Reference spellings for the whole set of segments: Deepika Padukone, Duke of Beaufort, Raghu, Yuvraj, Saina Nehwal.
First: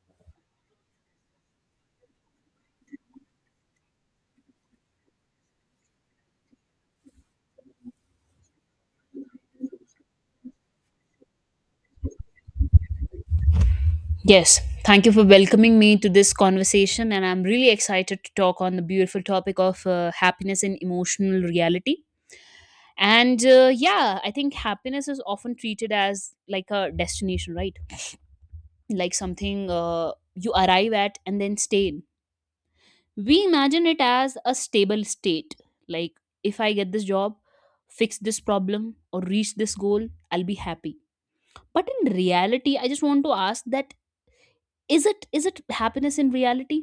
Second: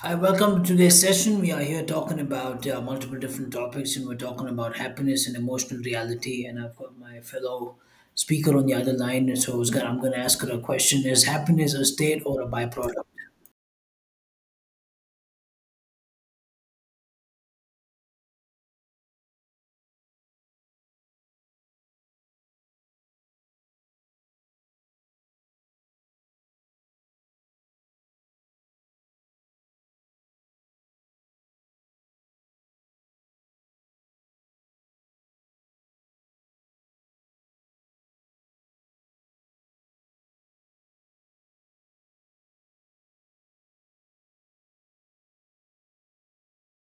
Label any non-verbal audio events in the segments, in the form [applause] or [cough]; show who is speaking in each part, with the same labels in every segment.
Speaker 1: Hi, welcome to today's session. We are here talking about multiple different topics, and we're talking about happiness and emotional reality. And I've got my fellow speaker on the other line, and so I'm going to ask her a question: Is happiness a state or a byproduct?
Speaker 2: Yes, thank you for welcoming me to this conversation, and I'm really excited to talk on the beautiful topic of happiness and emotional reality. And yeah, I think happiness is often treated as like a destination, right? Like something you arrive at and then stay in. We imagine it as a stable state. Like, if I get this job, fix this problem, or reach this goal, I'll be happy. But in reality, I just want to ask that is it happiness in reality,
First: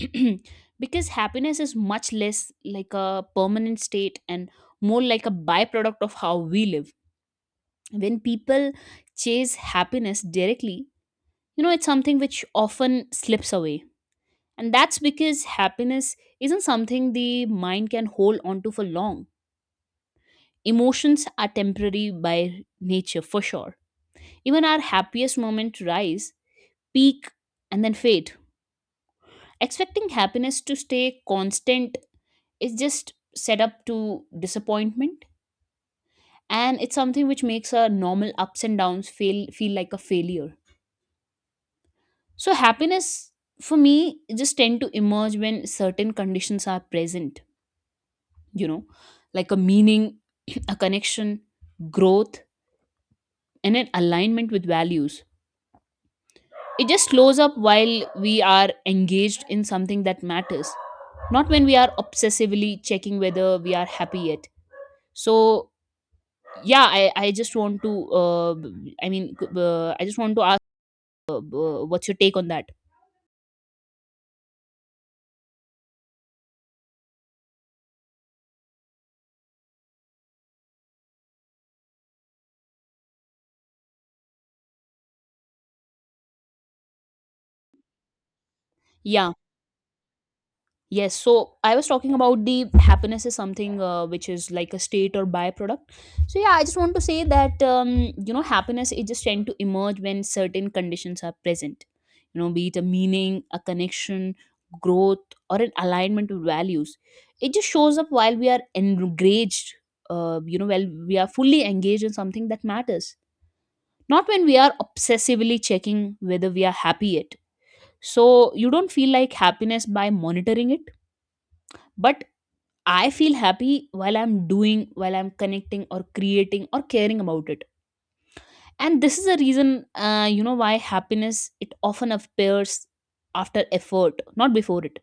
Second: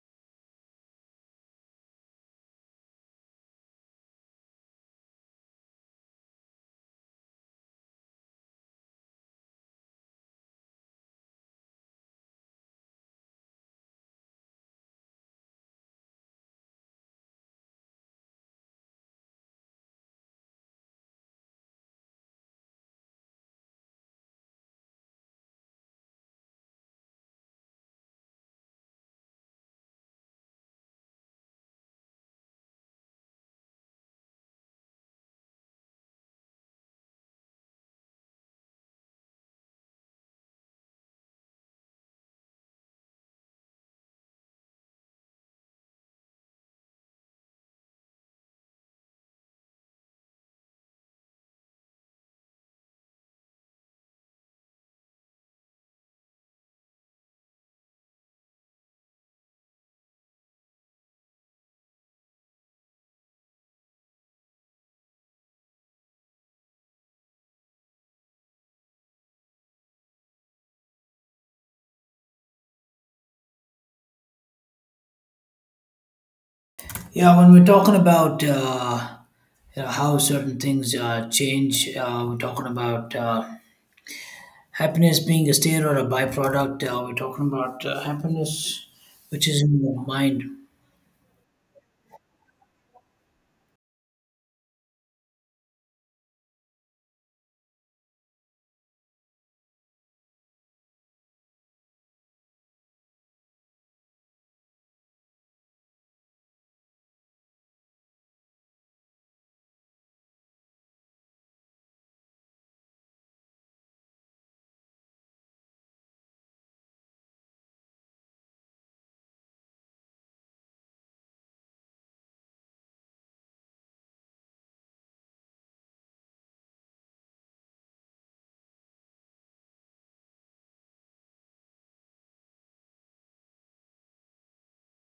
Speaker 2: [clears throat] because happiness is much less like a permanent state and more like a byproduct of how we live. When people chase happiness directly, you know it's something which often slips away, and that's because happiness isn't something the mind can hold onto for long. Emotions are temporary by nature, for sure. Even our happiest moment rise, peak, and then fade. Expecting happiness to stay constant is just set up to disappointment, and it's something which makes our normal ups and downs feel like a failure. So happiness for me just tend to emerge when certain conditions are present, you know, like a meaning, [clears throat] a connection, growth and an alignment with values. It just slows up while we are engaged in something that matters, not when we are obsessively checking whether we are happy yet. So yeah, I just want to I just want to ask, what's your take on that?
Speaker 1: Yeah, when we're talking about you know, how certain things change, we're talking about happiness being a state or a byproduct. We're talking about happiness,
Speaker 2: Yeah.
Speaker 1: which is in your mind.
Speaker 2: Yes, so I was talking about the happiness is something which is like a state or byproduct. So yeah, I just want to say that, you know, happiness, it just tend to emerge when certain conditions are present, you know, be it a meaning, a connection, growth or an alignment with values. It just shows up while we are engaged, you know, while we are fully engaged in something that matters, not when we are obsessively checking whether we are happy yet. So you don't feel like happiness by monitoring it, but I feel happy while I'm doing, while I'm connecting or creating or caring about it. And this is the reason, why happiness it often appears after effort, not before it.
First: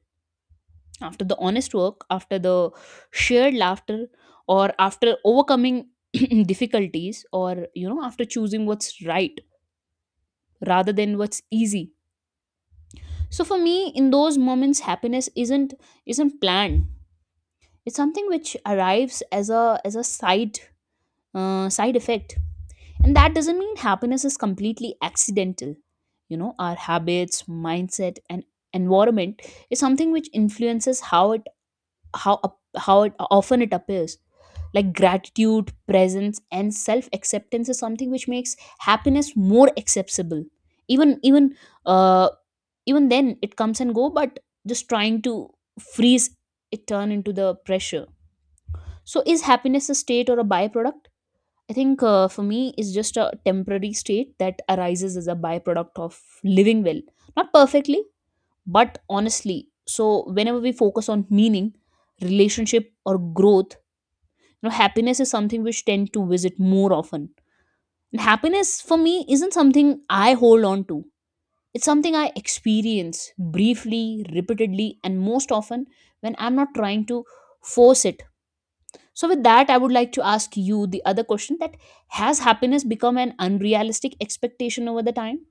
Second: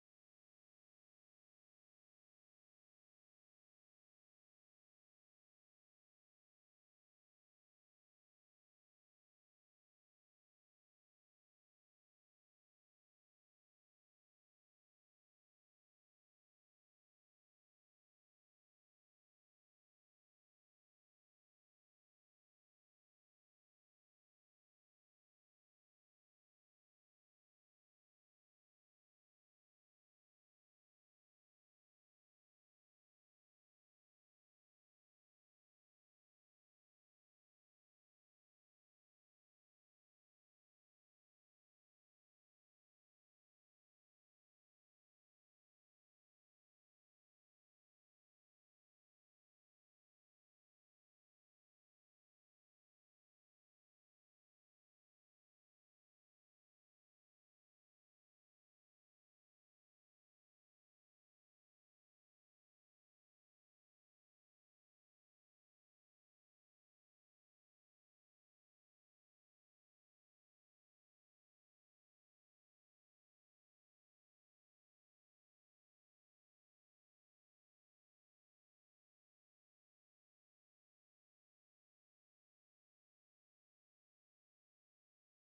Speaker 2: After the honest work, after the shared laughter, or after overcoming [clears throat] difficulties, or you know, after choosing what's right rather than what's easy. So for me in those moments, happiness isn't planned. It's something which arrives as a side side effect. And that doesn't mean happiness is completely accidental. You know, our habits, mindset and environment is something which influences how often it appears. Like gratitude, presence and self acceptance is something which makes happiness more accessible. Even even uh even then it comes and go, but just trying to freeze it turn into the pressure. So is happiness a state or a byproduct? I think for me it's just a temporary state that arises as a byproduct of living well, not perfectly, but honestly. So whenever we focus on meaning, relationship, or growth, you know, happiness is something which tend to visit more often. And happiness for me isn't something I hold on to. It's something I experience briefly, repeatedly, and most often when I'm not trying to force it. So with that, I would like to ask you the other question: that has happiness become an unrealistic expectation over the time?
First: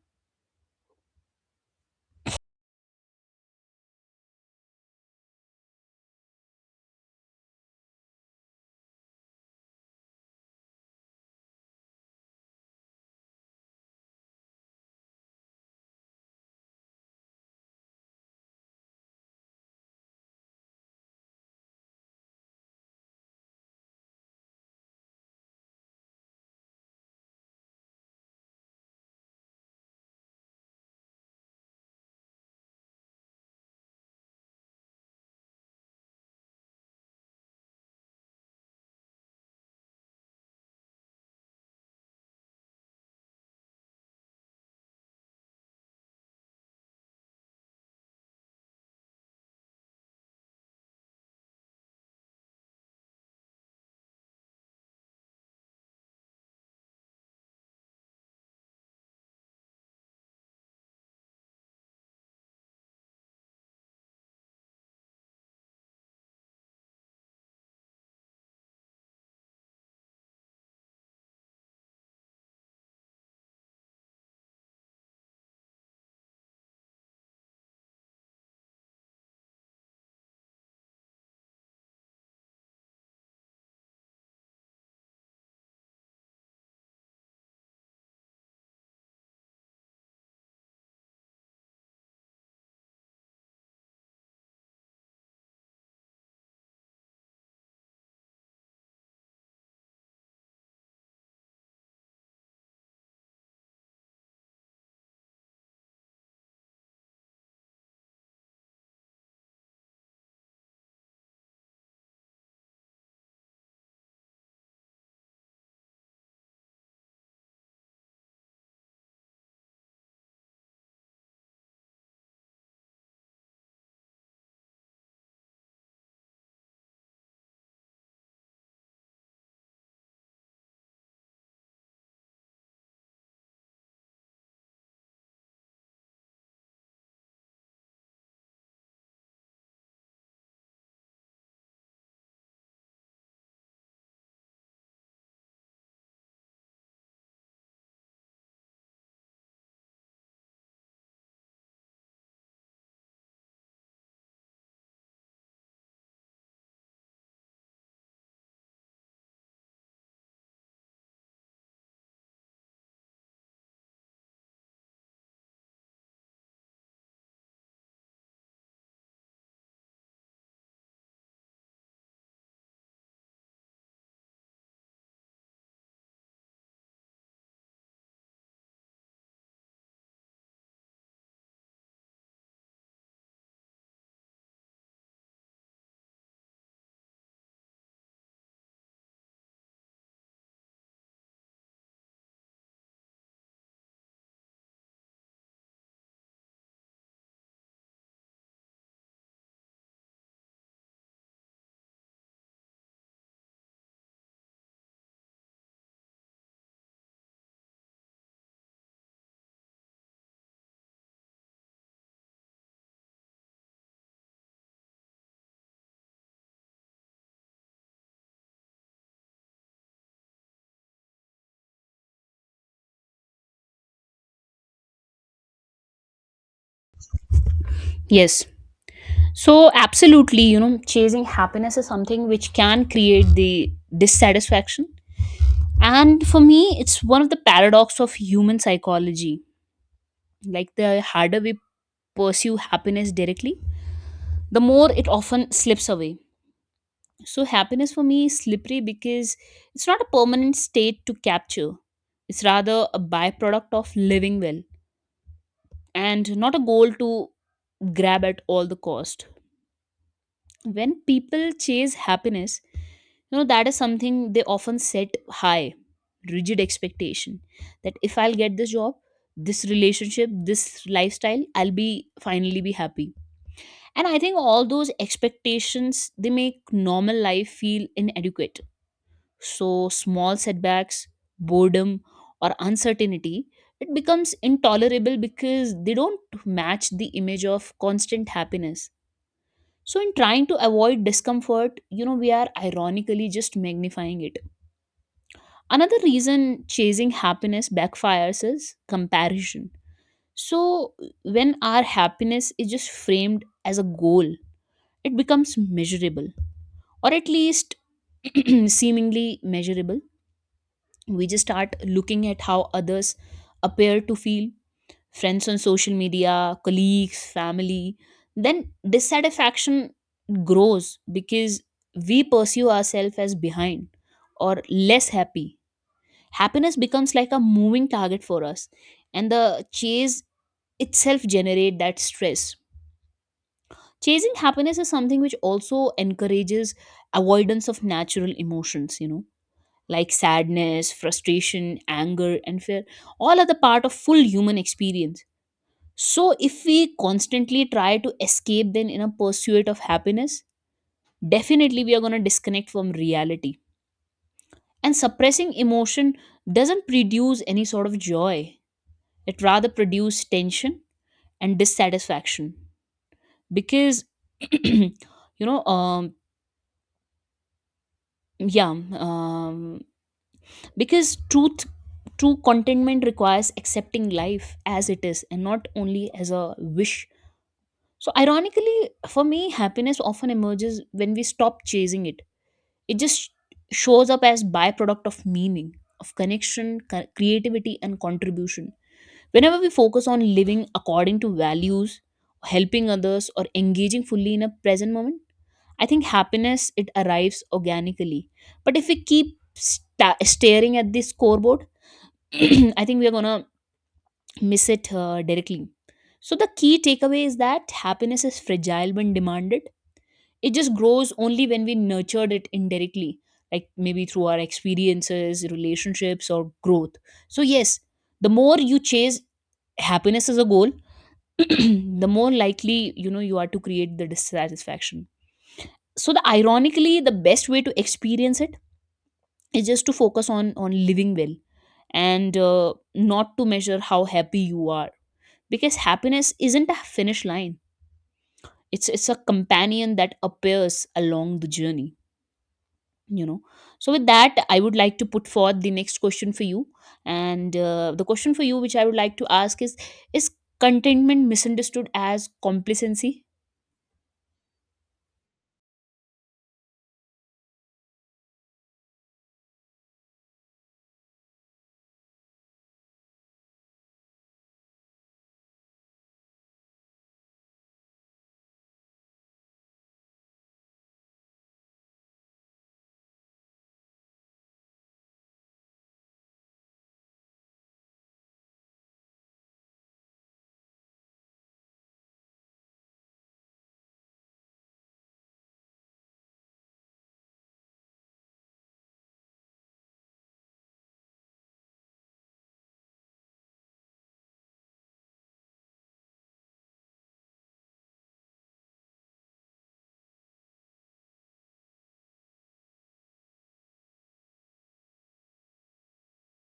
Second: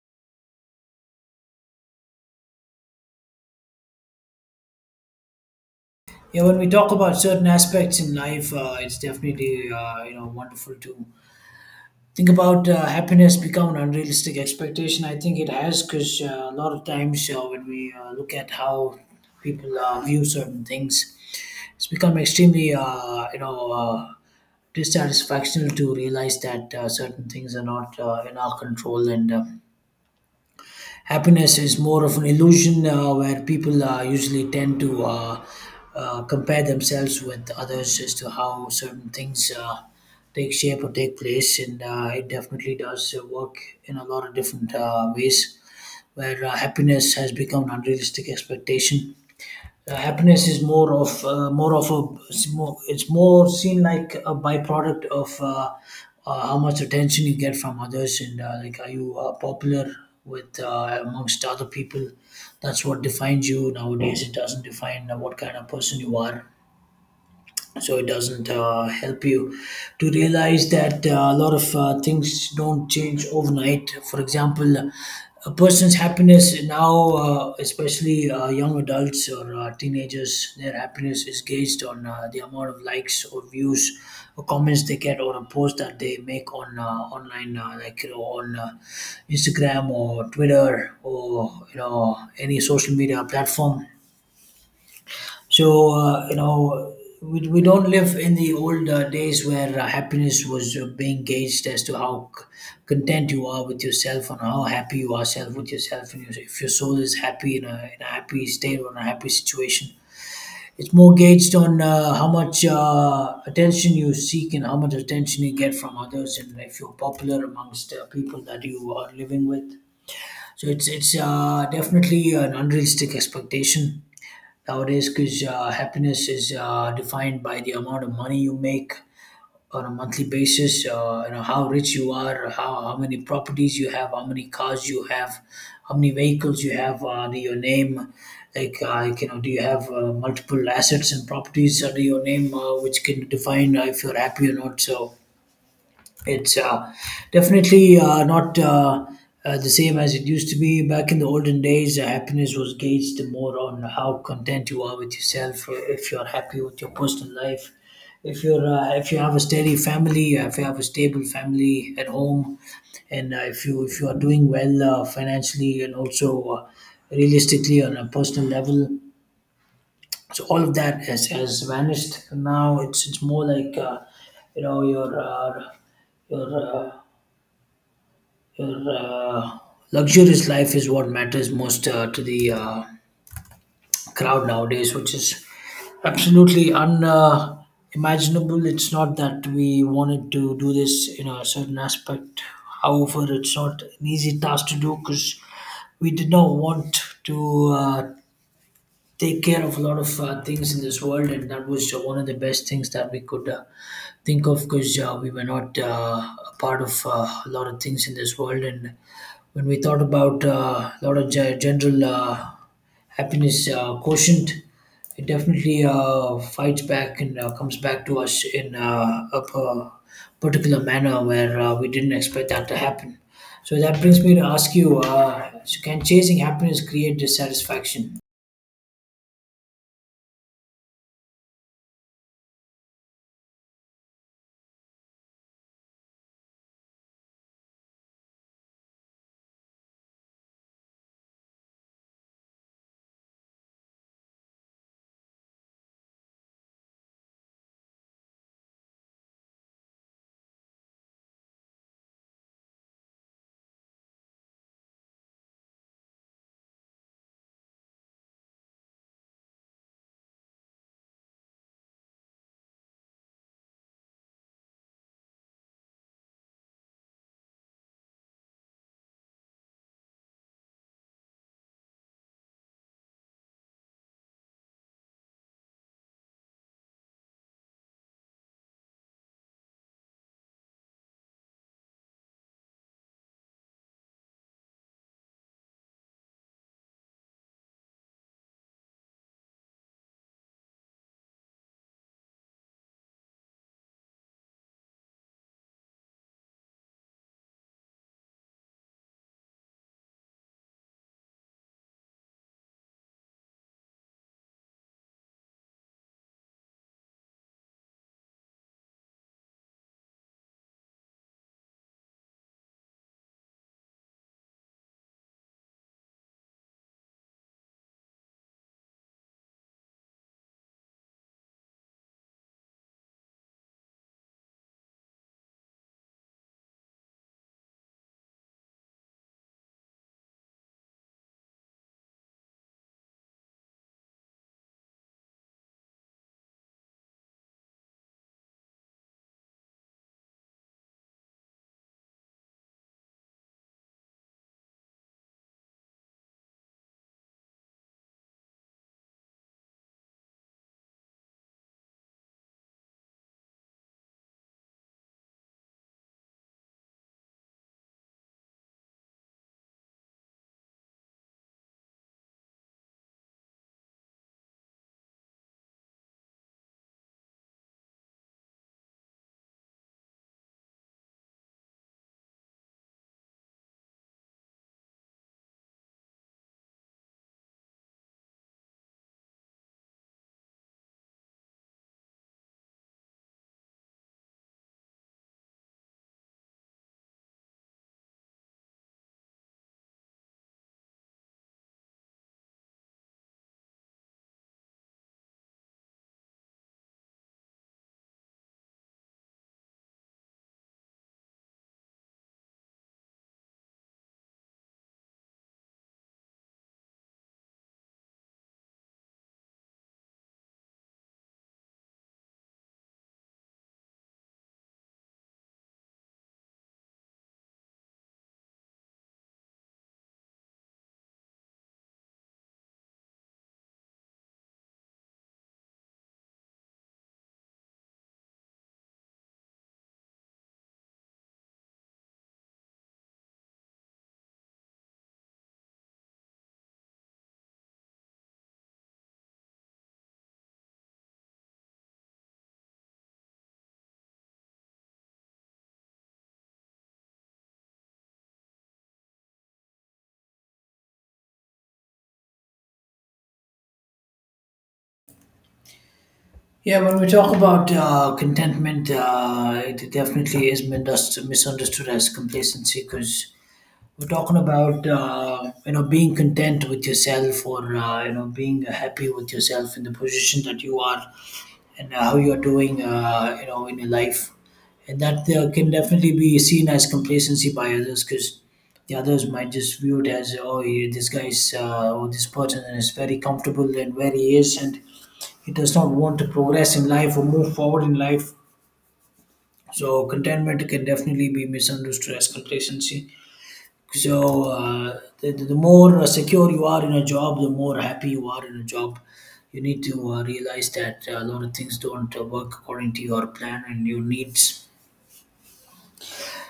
Speaker 1: Yeah, when we talk about certain aspects in life, it's definitely you know wonderful to think about happiness become an unrealistic expectation. I think it has because a lot of times when we look at how people view certain things, it's become extremely dissatisfaction to realize that certain things are not in our control and. Happiness is more of an illusion where people usually tend to compare themselves with others as to how certain things take shape or take place. And it definitely does work in a lot of different ways where happiness has become an unrealistic expectation. Happiness is more of a it's more seen like a byproduct of how much attention you get from others, and like are you popular with amongst other people. That's what defines you nowadays. It doesn't define what kind of person you are, so it doesn't help you to realize that a lot of things don't change overnight. For example, a person's happiness now, especially young adults or teenagers, their happiness is gauged on the amount of likes or views or comments they get on a post that they make on online, like you know, on Instagram or Twitter or you know any social media platform. So you know, we don't live in the old days where happiness was being gauged as to how content you are with yourself and how happy you are self with yourself. And if your soul is happy in in a happy state or in a happy situation, it's more gauged on how much attention you seek and how much attention you get from others, and if you're popular amongst people that you are living with. So it's definitely an unrealistic expectation nowadays because happiness is defined by the amount of money you make on a monthly basis, you know, how rich you are, how many properties you have, how many cars you have, how many vehicles you have under your name, like, you know, do you have multiple assets and properties under your name which can define if you're happy or not. So it's definitely not the same as it used to be. Back in the olden days, happiness was gauged more on how content you are with yourself, if you're happy with your personal life, if you're if you have a steady family, if you have a stable family at home, and if you are doing well financially and also realistically on a personal level. So all of that has vanished. Now it's more like you know your your uh, your uh, luxurious life is what matters most to the crowd nowadays, which is absolutely unimaginable. It's not that we wanted to do this in a certain aspect. However, it's not an easy task to do because we did not want to take care of a lot of things in this world, and that was one of the best things that we could think of because we were not a part of a lot of things in this world, and when we thought about a lot of general happiness quotient, it definitely fights back and comes back to us in a particular manner where we didn't expect that to happen. So that brings me to ask you: so can chasing happiness create dissatisfaction?
Speaker 2: Yes. So, absolutely, you know, chasing happiness is something which can create the dissatisfaction. And for me, it's one of the paradox of human psychology. Like the harder we pursue happiness directly, the more it often slips away. So, happiness for me is slippery because it's not a permanent state to capture. It's rather a byproduct of living well and not a goal to grab at all the cost. When people chase happiness, you know that is something they often set high rigid expectation, that if I'll get this job, this relationship, this lifestyle, I'll be finally be happy. And I think all those expectations, they make normal life feel inadequate. So small setbacks, boredom, or uncertainty, it becomes intolerable because they don't match the image of constant happiness. So, in trying to avoid discomfort, you know, we are ironically just magnifying it. Another reason chasing happiness backfires is comparison. So, when our happiness is just framed as a goal, it becomes measurable, or at least [clears throat] seemingly measurable. We just start looking at how others appear to feel, friends on social media, colleagues, family. Then dissatisfaction grows because we pursue ourselves as behind or less happy. Happiness becomes like a moving target for us, and the chase itself generate that stress. Chasing happiness is something which also encourages avoidance of natural emotions, you know, like sadness, frustration, anger, and fear. All are the part of full human experience. So, if we constantly try to escape then in a pursuit of happiness, definitely we are going to disconnect from reality. And suppressing emotion doesn't produce any sort of joy, it rather produces tension and dissatisfaction. Because, [clears throat] you know, um, yeah, um, because truth, true contentment requires accepting life as it is and not only as a wish. So, ironically, for me, happiness often emerges when we stop chasing it. It just shows up as byproduct of meaning, of connection, creativity, and contribution. Whenever we focus on living according to values, helping others, or engaging fully in a present moment, I think happiness it arrives organically. But if we keep staring at the scoreboard, [clears throat] I think we are gonna miss it directly. So the key takeaway is that happiness is fragile when demanded, it just grows only when we nurtured it indirectly, like maybe through our experiences, relationships or growth. So yes, the more you chase happiness as a goal, [clears throat] the more likely you know you are to create the dissatisfaction. So the ironically the best way to experience it is just to focus on living well, and not to measure how happy you are, because happiness isn't a finish line. It's a companion that appears along the journey, you know. So with that, I would like to put forth the next question for you, and the question for you which I would like to ask is, is contentment misunderstood as complacency?
Speaker 1: Yeah, when we talk about contentment, it definitely is misunderstood as complacency because we're talking about you know being content with yourself, or you know being happy with yourself in the position that you are, and how you're doing, you know, in your life, and that can definitely be seen as complacency by others because the others might just view it as, oh, yeah, this guy's or this person is very comfortable and where he is, and he does not want to progress in life or move forward in life. So contentment can definitely be misunderstood as complacency. So the more secure you are in a job, the more happy you are in a job. You need to realize that a lot of things don't work according to your plan and your needs.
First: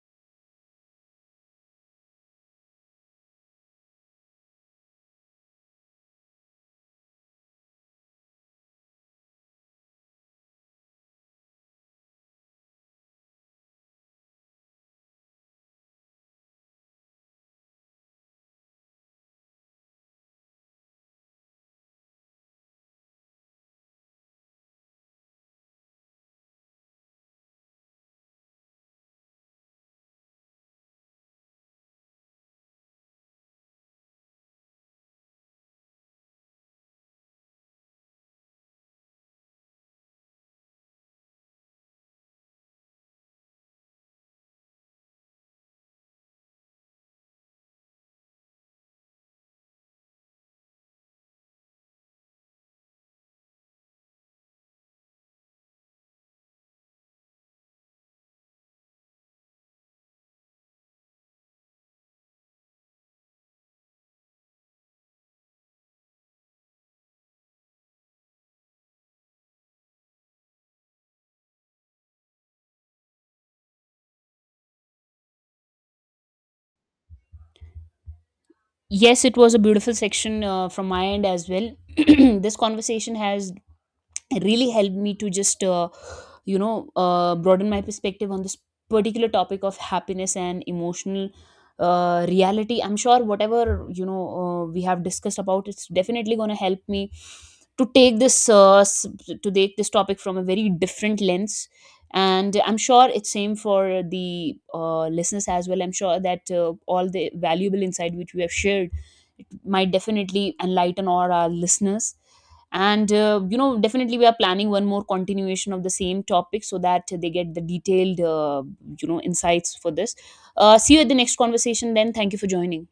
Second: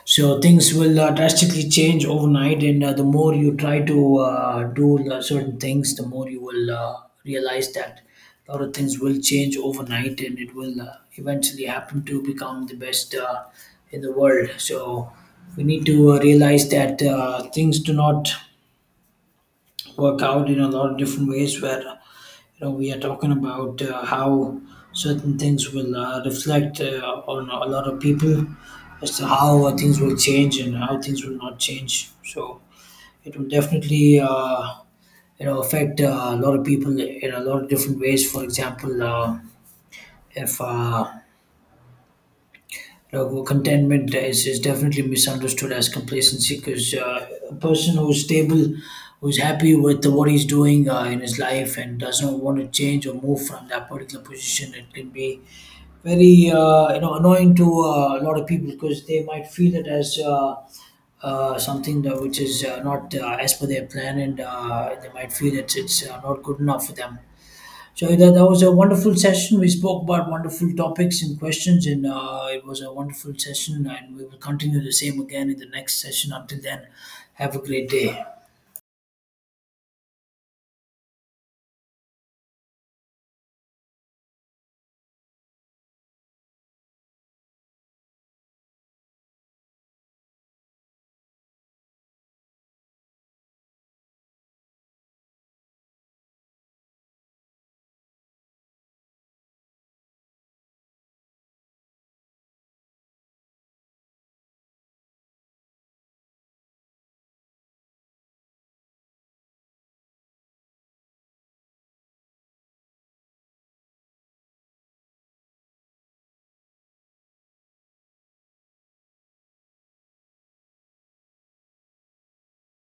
Speaker 1: So things will drastically change overnight, and the more you try to do certain things, the more you will realize that a lot of things will change overnight, and it will eventually happen to become the best in the world. So we need to realize that things do not work out in a lot of different ways where you know we are talking about how certain things will reflect on a lot of people as to how things will change and how things will not change. So it will definitely you know affect a lot of people in a lot of different ways. For example, if Raghu, contentment is definitely misunderstood as complacency because a person who's stable, who's happy with what he's doing in his life and does not want to change or move from that particular position, it can be very you know annoying to a lot of people because they might feel it as something that which is not as per their plan and they might feel that it's not good enough for them. So that was a wonderful session. We spoke about wonderful topics and questions, and it was a wonderful session. And we will continue the same again in the next session. Until then, have a great day.
Speaker 2: Yes, it was a beautiful section from my end as well. [clears throat] this conversation has, it really helped me to just broaden my perspective on this particular topic of happiness and emotional reality. I'm sure whatever we have discussed about, it's definitely going to help me to take this to take this topic from a very different lens. And I'm sure it's same for the listeners as well. I'm sure that all the valuable insight which we have shared, it might definitely enlighten all our listeners. And definitely we are planning one more continuation of the same topic so that they get the detailed insights for this. See you at the next conversation then. Thank you for joining.